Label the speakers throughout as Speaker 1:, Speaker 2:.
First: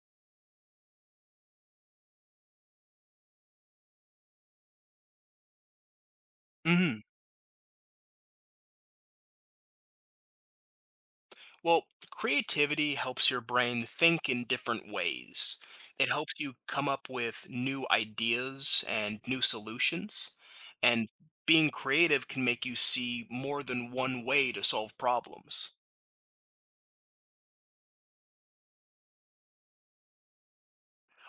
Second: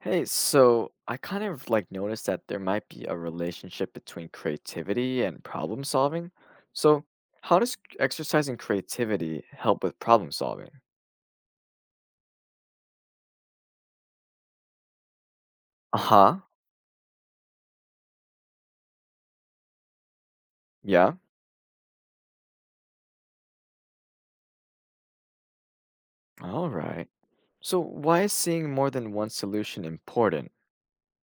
Speaker 1: Hey, so I kind of like noticed that there might be a relationship between creativity and problem solving.
Speaker 2: hmm
Speaker 1: So, how does exercising creativity help with problem solving?
Speaker 2: Well, creativity helps your brain think in different ways.
Speaker 1: Uh
Speaker 2: It helps
Speaker 1: huh.
Speaker 2: you come up with new ideas and new solutions. And
Speaker 1: Yeah.
Speaker 2: being creative can make you see more than one way to solve problems.
Speaker 1: All right. So, why is seeing more than one solution important?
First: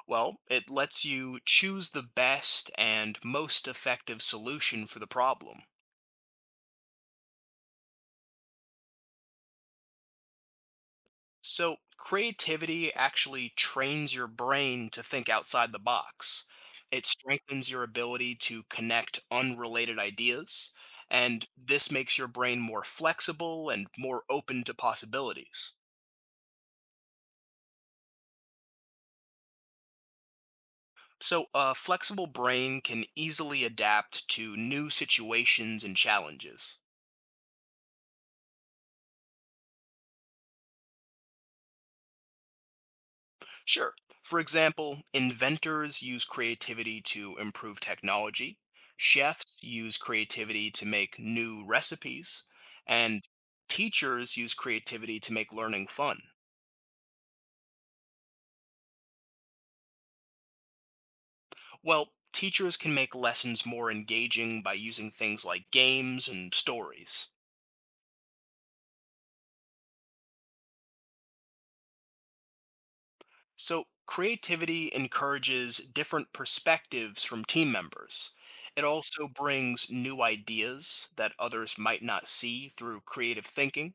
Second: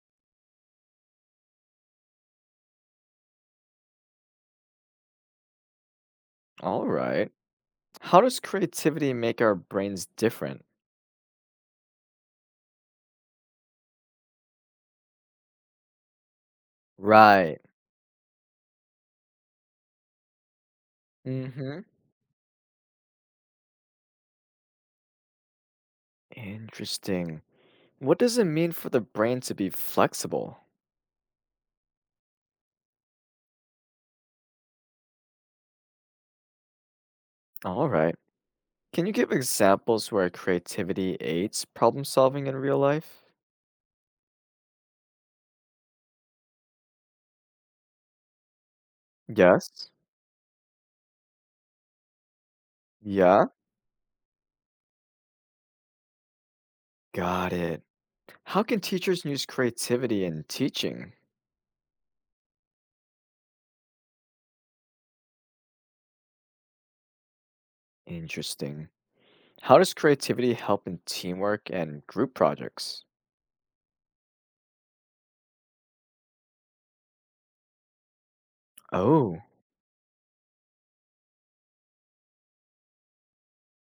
Speaker 2: Well, it lets you choose the best and most effective solution for the problem.
Speaker 1: All right. How does creativity make our brains different?
Speaker 2: So, creativity actually trains your brain to think outside the box. It
Speaker 1: Right.
Speaker 2: strengthens your ability to connect unrelated ideas, and
Speaker 1: Mm hmm.
Speaker 2: this makes your brain more flexible and more open to possibilities.
Speaker 1: Interesting. What does it mean for the brain to be flexible?
Speaker 2: So, a flexible brain can easily adapt to new situations and challenges.
Speaker 1: All right. Can you give examples where creativity aids problem solving in real life?
Speaker 2: Sure. For example, inventors use creativity to improve technology, chefs
Speaker 1: Yes.
Speaker 2: use creativity to make new recipes, and
Speaker 1: Yeah.
Speaker 2: teachers use creativity to make learning fun.
Speaker 1: Got it. How can teachers use creativity in teaching?
Speaker 2: Well, teachers can make lessons more engaging by using things like games and stories.
Speaker 1: Interesting. How does creativity help in teamwork and group projects?
Speaker 2: So, creativity encourages different perspectives from team members. It also
Speaker 1: Oh,
Speaker 2: brings new ideas that others might not see through creative thinking,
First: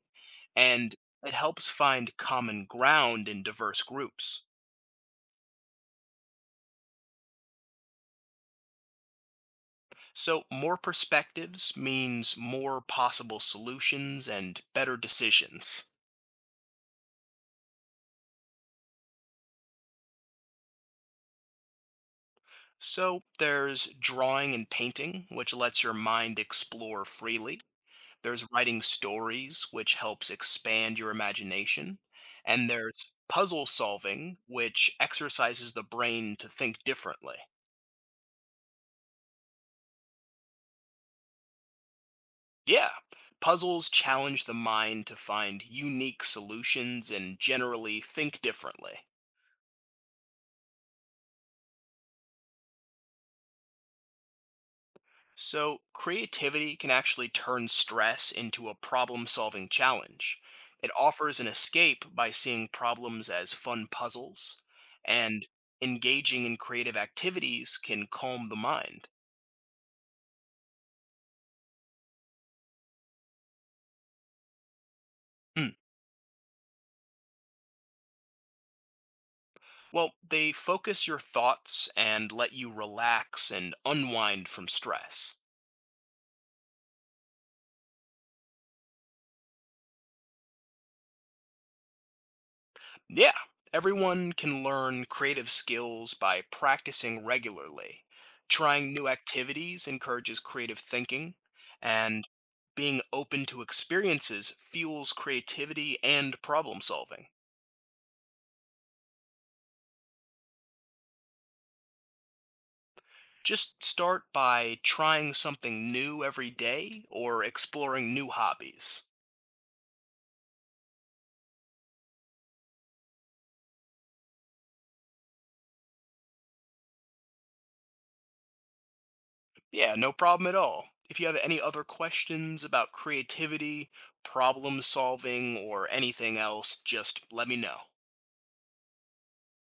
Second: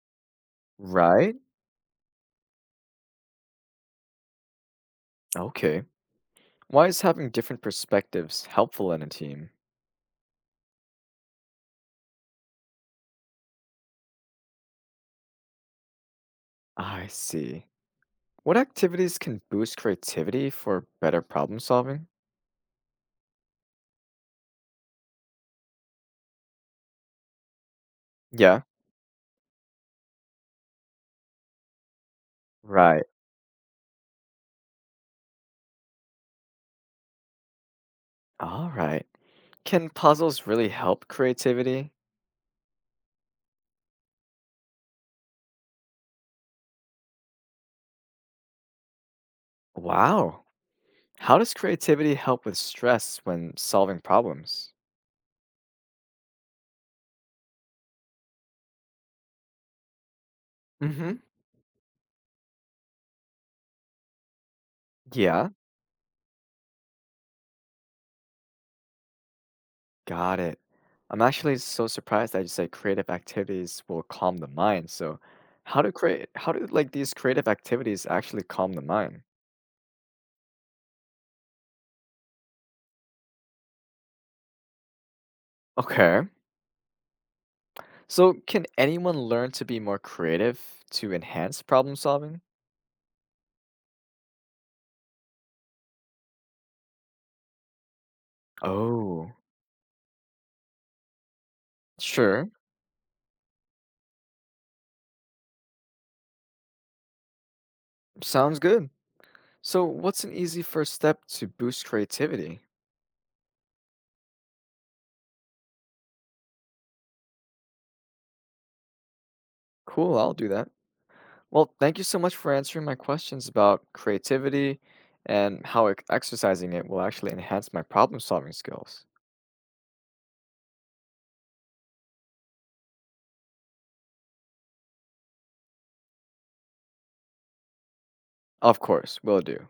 Speaker 2: and it
Speaker 1: right.
Speaker 2: helps find common ground in diverse groups.
Speaker 1: Okay. Why is having different perspectives helpful in a team?
Speaker 2: So, more perspectives means more possible solutions and better decisions.
Speaker 1: I see. What activities can boost creativity for better problem solving?
Speaker 2: So, there's drawing and painting, which lets your mind explore freely. There's
Speaker 1: Yeah.
Speaker 2: writing stories, which helps expand your imagination. And
Speaker 1: Right.
Speaker 2: there's puzzle solving, which exercises the brain to think differently.
Speaker 1: All right. Can puzzles really help creativity?
Speaker 2: Yeah. Puzzles challenge the mind to find unique solutions and generally think differently.
Speaker 1: Wow. How does creativity help with stress when solving problems?
Speaker 2: So, creativity can actually turn stress into a problem solving challenge. It
Speaker 1: Hmm.
Speaker 2: offers an escape by seeing problems as fun puzzles, and
Speaker 1: Yeah,
Speaker 2: engaging in creative activities can calm the mind.
Speaker 1: got it. I'm actually so surprised that you said creative activities will calm the mind. So,
Speaker 2: Hmm.
Speaker 1: how do like these creative activities actually calm the mind?
Speaker 2: Well, they focus your thoughts and let you relax and unwind from stress.
Speaker 1: Okay. So, can anyone learn to be more creative to enhance problem solving?
Speaker 2: Yeah, everyone can learn creative skills by practicing regularly. Trying new
Speaker 1: Oh,
Speaker 2: activities encourages creative thinking, and
Speaker 1: sure.
Speaker 2: being open to experiences fuels creativity and problem solving.
Speaker 1: Sounds good. So, what's an easy first step to boost creativity?
Speaker 2: Just start by trying something new every day or exploring new hobbies.
Speaker 1: Cool, I'll do that. Well, thank you so much for answering my questions about creativity and how exercising it will actually enhance my problem solving skills.
Speaker 2: Yeah, no problem at all. If you have any other questions about creativity, problem solving, or anything else, just let me know.
Speaker 1: Of course, will do.